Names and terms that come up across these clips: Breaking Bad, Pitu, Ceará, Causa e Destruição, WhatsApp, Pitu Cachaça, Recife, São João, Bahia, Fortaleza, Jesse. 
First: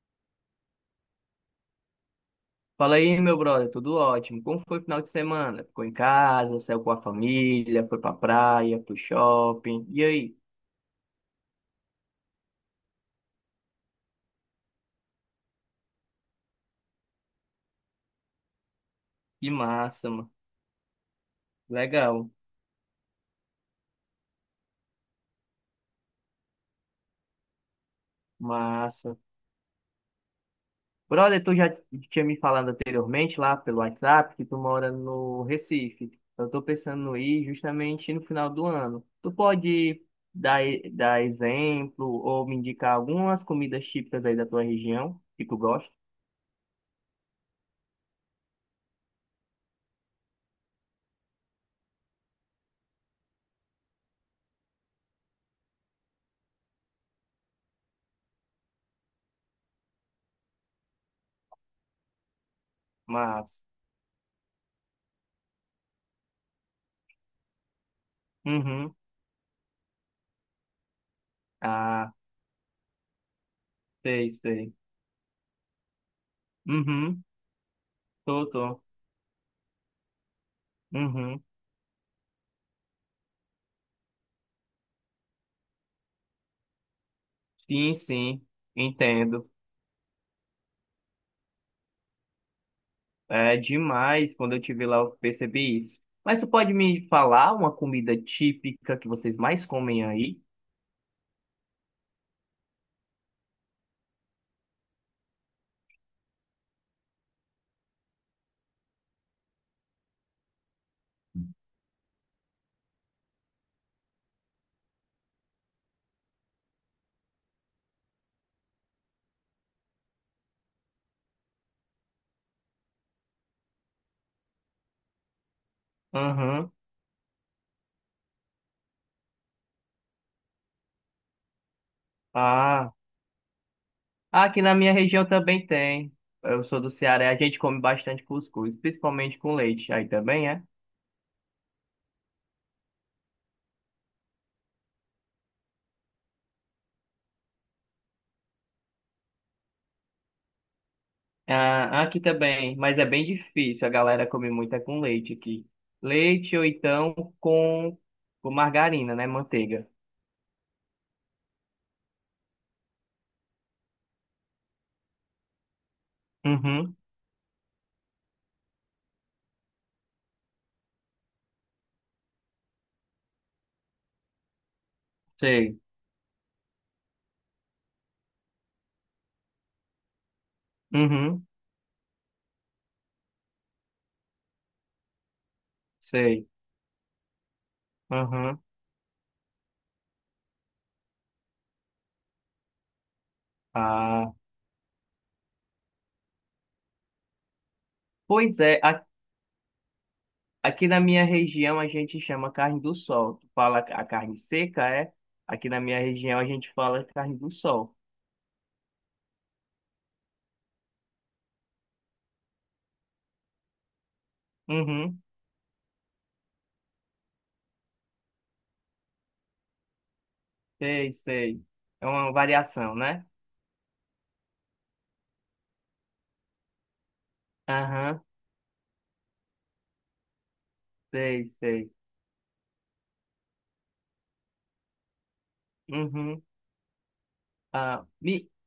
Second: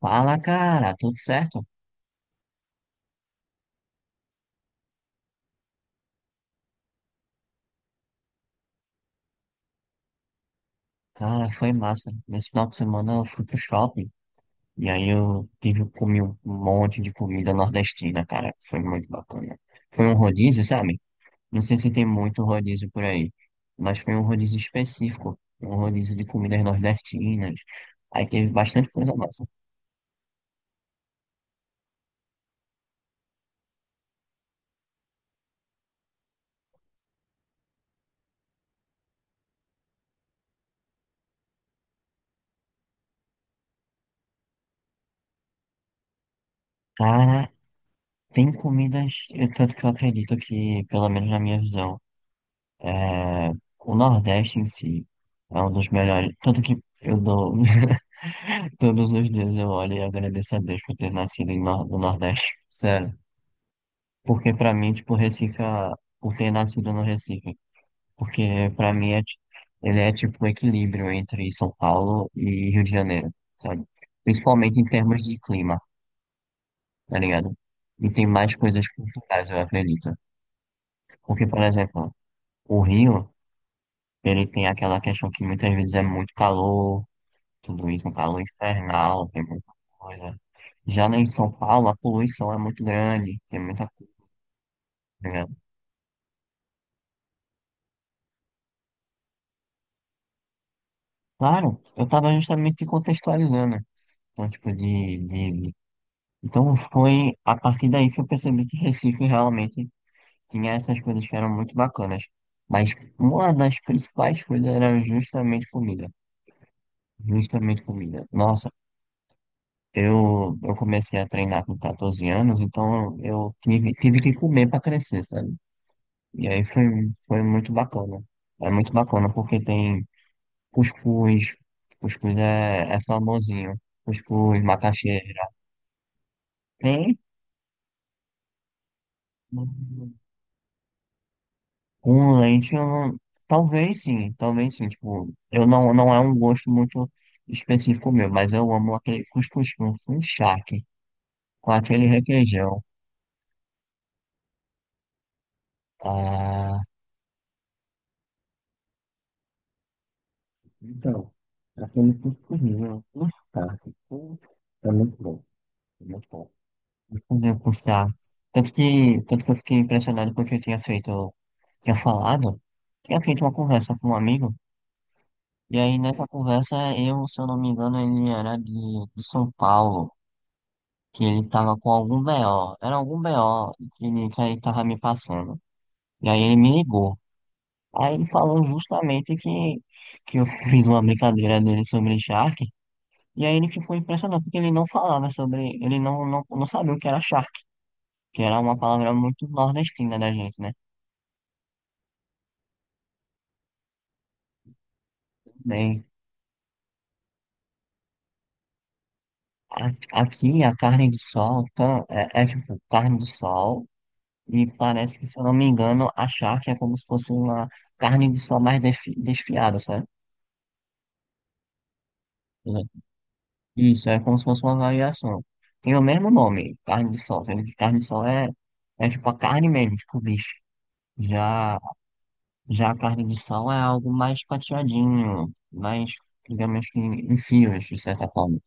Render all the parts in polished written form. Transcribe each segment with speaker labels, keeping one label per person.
Speaker 1: Fala, cara, tudo certo?
Speaker 2: Fala aí, meu brother, tudo ótimo. Como foi o final de semana? Ficou em casa, saiu com a família, foi pra praia, pro shopping. E aí?
Speaker 1: Cara, foi massa. Nesse final de semana eu fui pro shopping e aí eu tive, comi um monte de comida nordestina, cara. Foi muito
Speaker 2: Que
Speaker 1: bacana. Foi
Speaker 2: massa,
Speaker 1: um
Speaker 2: mano.
Speaker 1: rodízio, sabe? Não sei se tem
Speaker 2: Legal,
Speaker 1: muito rodízio por aí, mas foi um rodízio específico, um rodízio de comidas nordestinas. Aí teve bastante coisa
Speaker 2: massa.
Speaker 1: massa.
Speaker 2: Brother, tu já tinha me falado anteriormente lá pelo WhatsApp que tu mora no Recife. Eu tô pensando em ir justamente no final do ano. Tu pode dar, dar exemplo ou me indicar algumas comidas típicas aí da tua região que tu gosta?
Speaker 1: Cara, tem comidas, tanto que eu acredito que, pelo menos na minha visão, é, o Nordeste em si é um dos melhores. Tanto que eu dou. Todos os dias eu olho e agradeço a Deus por ter nascido em no Nordeste. Sério.
Speaker 2: Mas,
Speaker 1: Porque pra mim, tipo, por ter nascido no Recife. Porque pra
Speaker 2: uhum,
Speaker 1: mim ele é tipo um equilíbrio entre São
Speaker 2: ah,
Speaker 1: Paulo e Rio de Janeiro, sabe?
Speaker 2: sei, sei.
Speaker 1: Principalmente em termos de clima, tá
Speaker 2: Uhum.
Speaker 1: ligado? E tem
Speaker 2: Tô,
Speaker 1: mais
Speaker 2: tô.
Speaker 1: coisas culturais, eu acredito.
Speaker 2: Uhum.
Speaker 1: Porque, por exemplo, o Rio. Ele tem aquela questão que muitas vezes é muito calor, tudo
Speaker 2: Sim,
Speaker 1: isso, um calor
Speaker 2: sim,
Speaker 1: infernal, tem
Speaker 2: entendo.
Speaker 1: muita coisa. Já lá em São Paulo, a poluição é muito grande,
Speaker 2: É
Speaker 1: tem muita
Speaker 2: demais quando eu tive lá, eu
Speaker 1: coisa.
Speaker 2: percebi isso. Mas tu pode me falar uma comida típica que vocês mais comem aí?
Speaker 1: Claro, eu estava justamente te contextualizando, né? Então, tipo, Então, foi a partir daí que eu percebi que Recife realmente tinha essas coisas que eram muito bacanas. Mas uma das principais coisas era justamente comida. Justamente comida. Nossa, eu comecei a treinar com 14 anos, então eu tive que comer para crescer, sabe? E aí
Speaker 2: Uhum.
Speaker 1: foi, foi muito bacana. É muito bacana porque tem cuscuz, cuscuz
Speaker 2: Ah,
Speaker 1: é famosinho, cuscuz,
Speaker 2: aqui na minha
Speaker 1: macaxeira.
Speaker 2: região também tem. Eu sou do
Speaker 1: Tem
Speaker 2: Ceará, a gente come bastante cuscuz, principalmente com leite. Aí também é?
Speaker 1: com leite, eu não, talvez sim, talvez sim. Tipo, eu não é um gosto muito específico meu, mas eu amo aquele cuscuz com charque, com
Speaker 2: Ah,
Speaker 1: aquele
Speaker 2: aqui também,
Speaker 1: requeijão.
Speaker 2: mas é bem difícil. A galera come muito é com leite aqui. Leite ou
Speaker 1: Ah,
Speaker 2: então com, com margarina, né? Manteiga.
Speaker 1: então, já falei tudo comigo, tudo tarde, tudo. É muito bom, é muito bom.
Speaker 2: Uhum,
Speaker 1: Vou fazer cursar. Tanto que, tanto que eu fiquei impressionado porque eu tinha tinha falado, feito uma conversa com um amigo, e
Speaker 2: sei.
Speaker 1: aí nessa conversa eu, se eu não me engano, ele era de São Paulo, que
Speaker 2: Uhum.
Speaker 1: ele tava com algum BO, era algum BO que que ele tava me passando. E aí
Speaker 2: Sei.
Speaker 1: ele me ligou. Aí ele
Speaker 2: Aham.
Speaker 1: falou justamente que eu fiz uma brincadeira dele sobre Shark. E aí ele ficou
Speaker 2: Ah,
Speaker 1: impressionado porque ele não falava sobre, ele não, não, não sabia o que era charque, que
Speaker 2: pois
Speaker 1: era uma
Speaker 2: é,
Speaker 1: palavra muito nordestina da gente, né?
Speaker 2: aqui na minha região a gente chama carne do sol. Tu fala a carne seca, é? Aqui na minha
Speaker 1: Bem,
Speaker 2: região a gente fala carne do sol.
Speaker 1: aqui a carne de sol é tipo carne de sol e parece
Speaker 2: Uhum.
Speaker 1: que, se eu não me engano, a charque é como se fosse uma carne de sol desfiada, sabe?
Speaker 2: Sei, sei. É uma
Speaker 1: Né?
Speaker 2: variação, né?
Speaker 1: Isso, é como se fosse uma variação. Tem o mesmo nome, carne de sol, sendo que carne de
Speaker 2: Aham.
Speaker 1: sol é, é tipo a carne mesmo, tipo bife.
Speaker 2: Sei,
Speaker 1: Já
Speaker 2: sei.
Speaker 1: Já a carne de sal é algo mais fatiadinho, mais,
Speaker 2: Uhum.
Speaker 1: digamos que em fios, de
Speaker 2: Ah,
Speaker 1: certa
Speaker 2: me,
Speaker 1: forma.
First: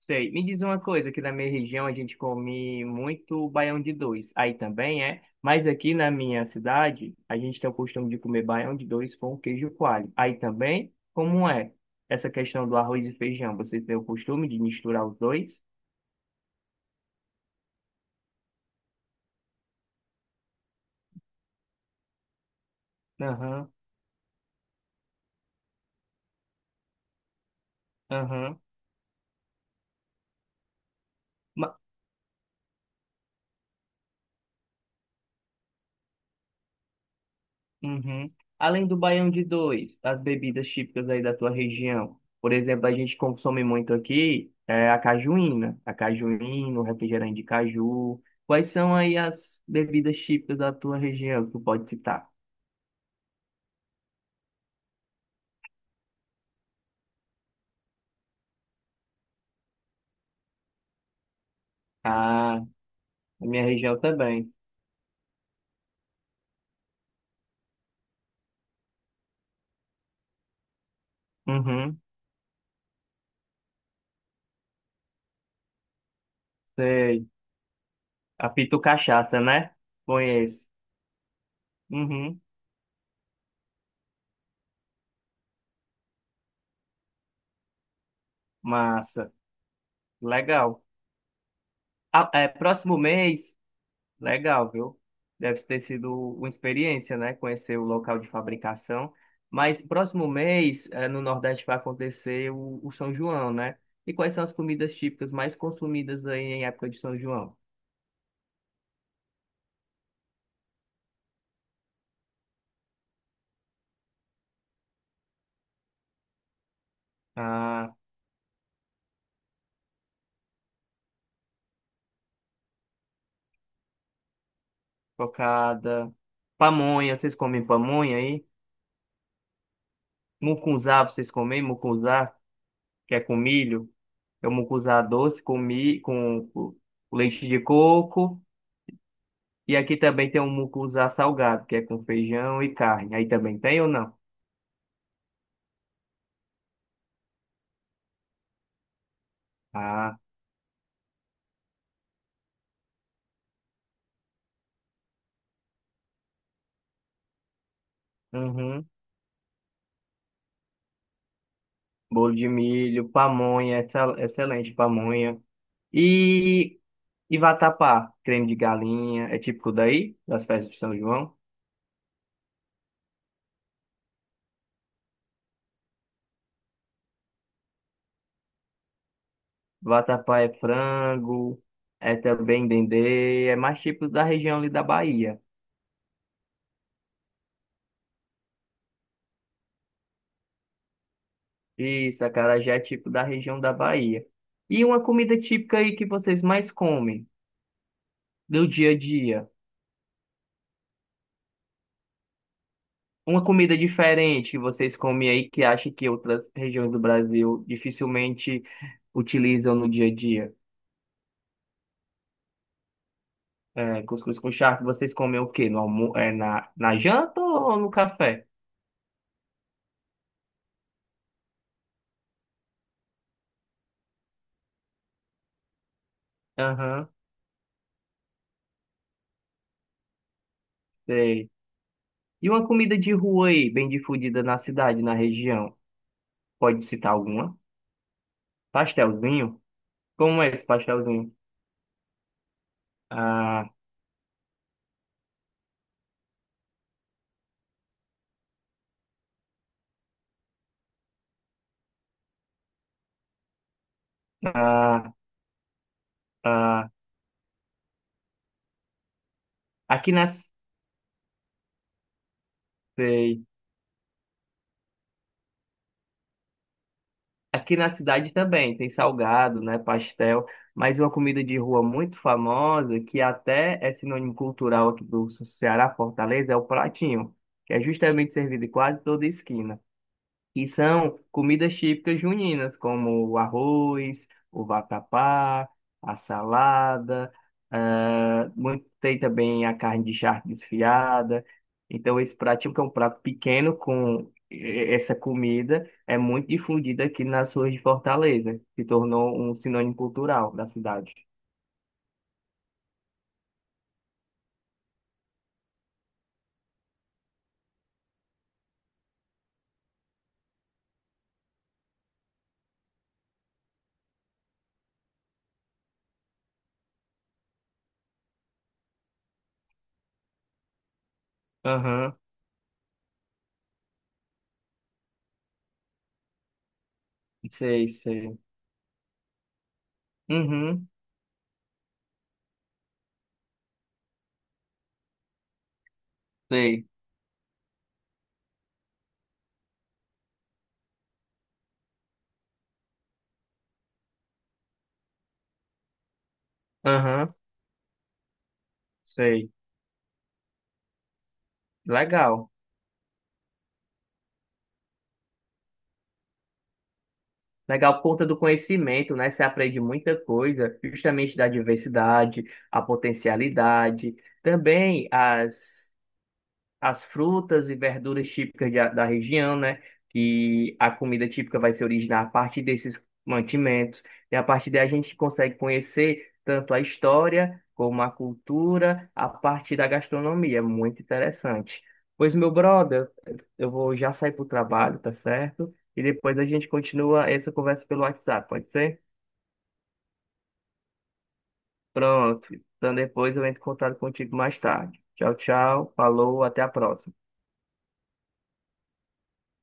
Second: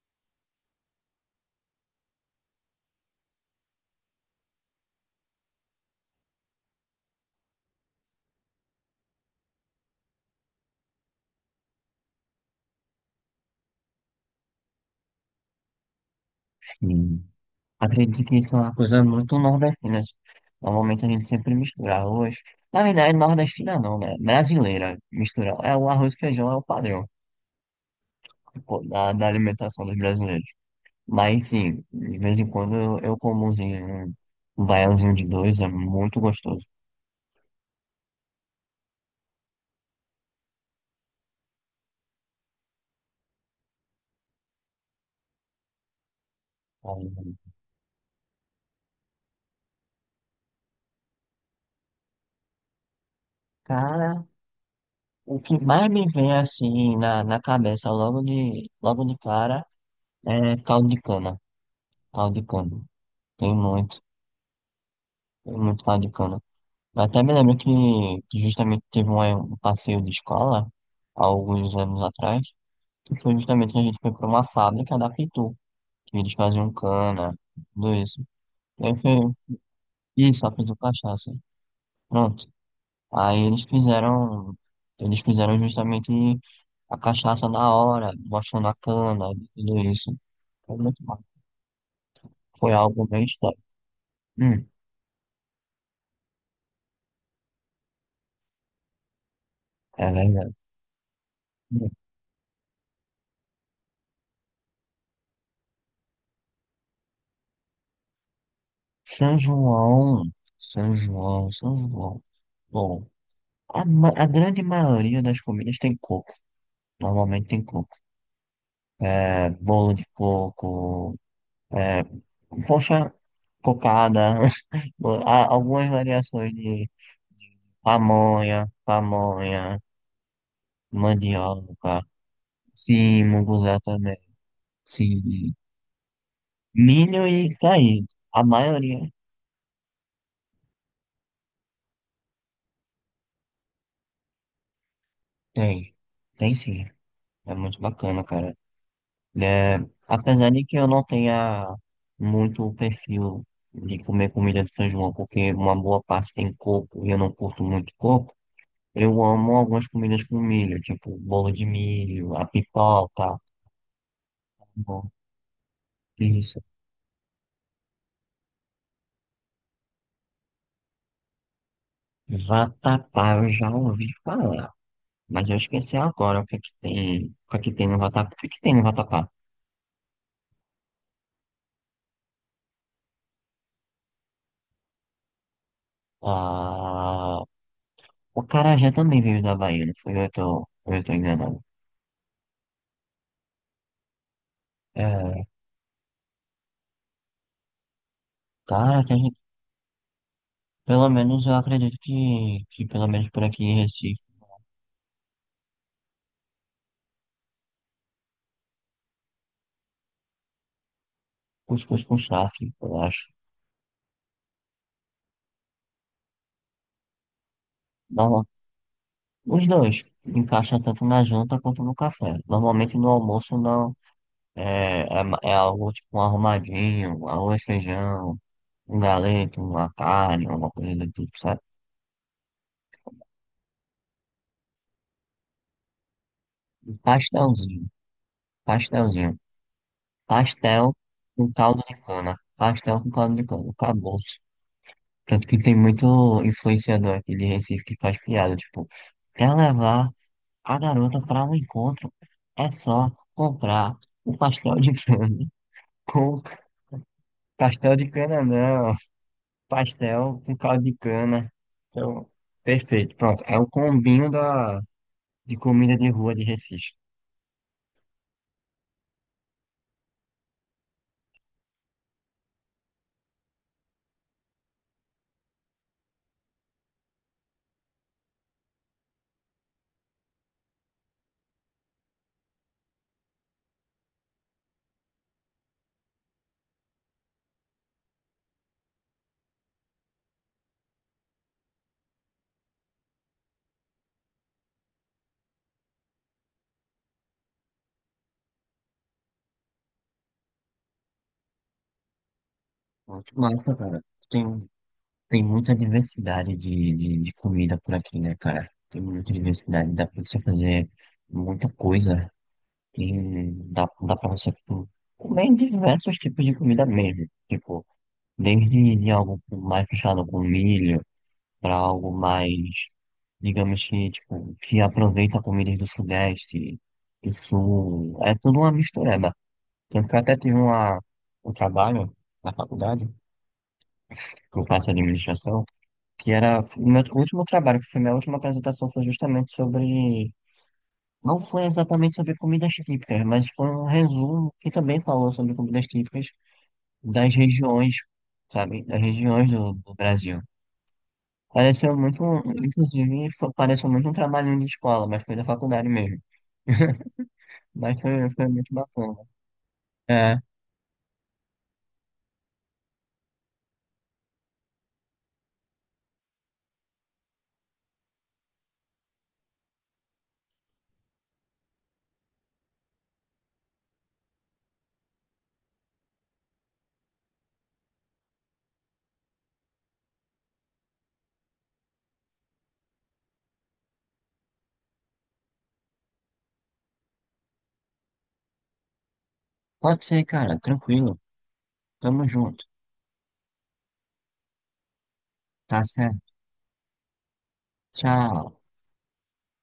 Speaker 2: Sei. Me diz uma coisa, aqui na minha região a gente come muito baião de dois. Aí também é, mas aqui na minha cidade a gente tem o costume de comer baião de dois com queijo coalho. Aí também, como é essa questão do arroz e feijão? Você tem o costume de misturar os dois?
Speaker 1: Sim. Acredito que isso é uma coisa muito nordestina. Normalmente a gente sempre mistura arroz. Na verdade,
Speaker 2: Aham,
Speaker 1: nordestina não, né? Brasileira mistura. É o arroz e feijão, é o padrão,
Speaker 2: aham.
Speaker 1: tipo, da alimentação dos brasileiros. Mas sim, de vez em quando eu como umzinho, um baiãozinho de dois, é muito gostoso.
Speaker 2: Uhum. Além do baião de dois, as bebidas típicas aí da tua região. Por exemplo, a gente consome muito aqui é, a cajuína, o
Speaker 1: Aí,
Speaker 2: refrigerante de caju. Quais são aí as bebidas típicas da tua região que tu pode citar?
Speaker 1: cara, o que mais me vem assim na cabeça logo de cara é caldo de cana. Caldo de
Speaker 2: Ah,
Speaker 1: cana.
Speaker 2: a
Speaker 1: Tem
Speaker 2: minha região
Speaker 1: muito,
Speaker 2: também.
Speaker 1: tem muito caldo de cana. Eu até me lembro que justamente teve um passeio de escola, há alguns
Speaker 2: Uhum,
Speaker 1: anos atrás, que foi justamente que a gente foi para uma fábrica da Pitu, que eles faziam
Speaker 2: sei.
Speaker 1: cana, tudo isso.
Speaker 2: A Pitu
Speaker 1: E aí foi
Speaker 2: Cachaça, né?
Speaker 1: isso, a
Speaker 2: Conheço.
Speaker 1: Pitu Cachaça.
Speaker 2: Uhum,
Speaker 1: Pronto. Aí eles eles fizeram justamente a cachaça na hora, mostrando a cana,
Speaker 2: massa.
Speaker 1: tudo isso. Foi
Speaker 2: Legal.
Speaker 1: muito bom.
Speaker 2: Ah, é,
Speaker 1: Foi
Speaker 2: próximo
Speaker 1: algo bem
Speaker 2: mês
Speaker 1: histórico. Hum,
Speaker 2: Legal, viu? Deve ter sido uma experiência, né? Conhecer o local de fabricação. Mas
Speaker 1: é
Speaker 2: próximo
Speaker 1: verdade.
Speaker 2: mês, no Nordeste, vai
Speaker 1: Hum.
Speaker 2: acontecer o São João, né? E quais são as comidas típicas mais consumidas aí em época de São João?
Speaker 1: São João, São João, São João. Bom, a grande maioria das comidas tem coco. Normalmente tem
Speaker 2: Ah,
Speaker 1: coco. É, bolo de coco, é, poxa, cocada, há algumas
Speaker 2: cocada,
Speaker 1: variações de
Speaker 2: pamonha, vocês comem pamonha aí?
Speaker 1: pamonha, pamonha.
Speaker 2: Mucunzá, vocês comem
Speaker 1: Mandioca,
Speaker 2: mucunzá, que é
Speaker 1: sim,
Speaker 2: com
Speaker 1: munguzá
Speaker 2: milho?
Speaker 1: também,
Speaker 2: É o mucunzá doce
Speaker 1: sim,
Speaker 2: com
Speaker 1: milho
Speaker 2: leite
Speaker 1: e
Speaker 2: de
Speaker 1: caído.
Speaker 2: coco.
Speaker 1: A maioria
Speaker 2: E aqui também tem um mucunzá salgado, que é com feijão e carne. Aí também tem ou não?
Speaker 1: tem, tem sim. É muito bacana, cara. É,
Speaker 2: Ah,
Speaker 1: apesar de que eu não tenha muito o perfil de comer comida de São João, porque uma boa parte tem coco e eu não curto muito coco,
Speaker 2: uhum.
Speaker 1: eu amo algumas comidas com milho, tipo bolo de
Speaker 2: Bolo
Speaker 1: milho, a
Speaker 2: de
Speaker 1: pipoca,
Speaker 2: milho,
Speaker 1: tá
Speaker 2: pamonha, excelente
Speaker 1: bom,
Speaker 2: pamonha.
Speaker 1: isso.
Speaker 2: E, e vatapá, creme de galinha, é típico daí, das festas de São João.
Speaker 1: Vatapá, eu já ouvi falar. Mas eu esqueci agora o que é que tem, o que é que tem no vatapá. O que é que tem no vatapá?
Speaker 2: Vatapá é frango, é também dendê, é mais típico da região ali da Bahia.
Speaker 1: Ah, o acarajé também veio da Bahia, não fui eu eu tô enganado.
Speaker 2: Isso, acarajé é típico da região da Bahia. E uma comida
Speaker 1: É,
Speaker 2: típica aí que vocês mais comem, do dia a
Speaker 1: cara, que a gente,
Speaker 2: dia?
Speaker 1: pelo menos eu acredito que pelo menos por
Speaker 2: Uma
Speaker 1: aqui
Speaker 2: comida
Speaker 1: em Recife,
Speaker 2: diferente que vocês comem aí que acha que outras regiões do Brasil dificilmente utilizam no dia a dia?
Speaker 1: cuscuz com charque, eu acho.
Speaker 2: É, cuscuz com charque, vocês comem o quê? No almo é, na, na janta ou no
Speaker 1: Normal,
Speaker 2: café?
Speaker 1: os dois encaixa tanto na janta quanto no café. Normalmente no almoço não, é algo tipo um
Speaker 2: Aham,
Speaker 1: arrumadinho, um arroz, feijão, um galeto, uma carne, uma coisa do tipo,
Speaker 2: sei.
Speaker 1: sabe?
Speaker 2: E uma comida de rua aí, bem difundida na cidade, na região? Pode
Speaker 1: Um
Speaker 2: citar alguma?
Speaker 1: pastelzinho. Pastelzinho.
Speaker 2: Pastelzinho? Como é esse
Speaker 1: Pastel
Speaker 2: pastelzinho?
Speaker 1: com caldo de cana. Pastel com caldo de cana.
Speaker 2: Ah,
Speaker 1: Acabou-se. Tanto que tem muito influenciador aqui de Recife que faz piada. Tipo, quer levar a garota para um encontro? É só comprar um pastel de
Speaker 2: ah,
Speaker 1: cana. Com c-
Speaker 2: ah.
Speaker 1: pastel de cana, não.
Speaker 2: Aqui
Speaker 1: Pastel
Speaker 2: nas...
Speaker 1: com caldo de cana. Então, perfeito.
Speaker 2: Sei.
Speaker 1: Pronto. É o combinho de comida de rua de Recife.
Speaker 2: Aqui na cidade também tem salgado, né, pastel, mas uma comida de rua muito famosa, que até é sinônimo cultural aqui do Ceará, Fortaleza, é o pratinho, que é justamente servido em quase toda esquina que são comidas típicas juninas, como o arroz, o vatapá, a salada, ah, tem também a carne de charque desfiada. Então, esse prato, típico é um prato pequeno com essa comida, é muito difundida aqui nas ruas de Fortaleza, se tornou um sinônimo cultural da cidade.
Speaker 1: Muito massa, cara. Tem Tem muita diversidade de comida por aqui, né, cara? Tem muita diversidade, dá pra você fazer muita coisa. Dá pra você tipo, comer diversos tipos de comida mesmo. Tipo, desde de algo mais fechado com milho, pra algo
Speaker 2: Aham,
Speaker 1: mais, digamos que, tipo, que aproveita comidas do Sudeste, do
Speaker 2: sei,
Speaker 1: Sul. É
Speaker 2: sei.
Speaker 1: tudo uma mistureba. Tanto que eu até tive
Speaker 2: Uhum,
Speaker 1: uma, um trabalho na faculdade, que eu faço administração, que era
Speaker 2: sei.
Speaker 1: o meu último trabalho, que foi minha última apresentação, foi justamente sobre. Não foi exatamente sobre comidas típicas, mas foi um resumo que também falou sobre comidas típicas
Speaker 2: Aham,
Speaker 1: das regiões, sabe? Das
Speaker 2: sei.
Speaker 1: regiões do, do Brasil. Pareceu muito,
Speaker 2: Legal.
Speaker 1: pareceu muito um trabalhinho de escola, mas foi da faculdade mesmo.
Speaker 2: Legal
Speaker 1: Mas
Speaker 2: por conta do
Speaker 1: foi muito
Speaker 2: conhecimento,
Speaker 1: bacana.
Speaker 2: né? Você aprende muita
Speaker 1: É,
Speaker 2: coisa, justamente da diversidade, a potencialidade, também as frutas e verduras típicas da região, né? Que a comida típica vai se originar a partir desses mantimentos. E a partir daí a gente consegue conhecer tanto a história como a cultura a partir da gastronomia. É muito interessante. Pois, meu brother, eu vou já sair para o trabalho, tá certo? E depois a gente continua essa conversa pelo WhatsApp, pode ser?
Speaker 1: pode ser, cara, tranquilo. Tamo
Speaker 2: Pronto.
Speaker 1: junto.
Speaker 2: Então depois eu entro em contato contigo mais tarde. Tchau,
Speaker 1: Tá
Speaker 2: tchau.
Speaker 1: certo.
Speaker 2: Falou, até a próxima.
Speaker 1: Tchau.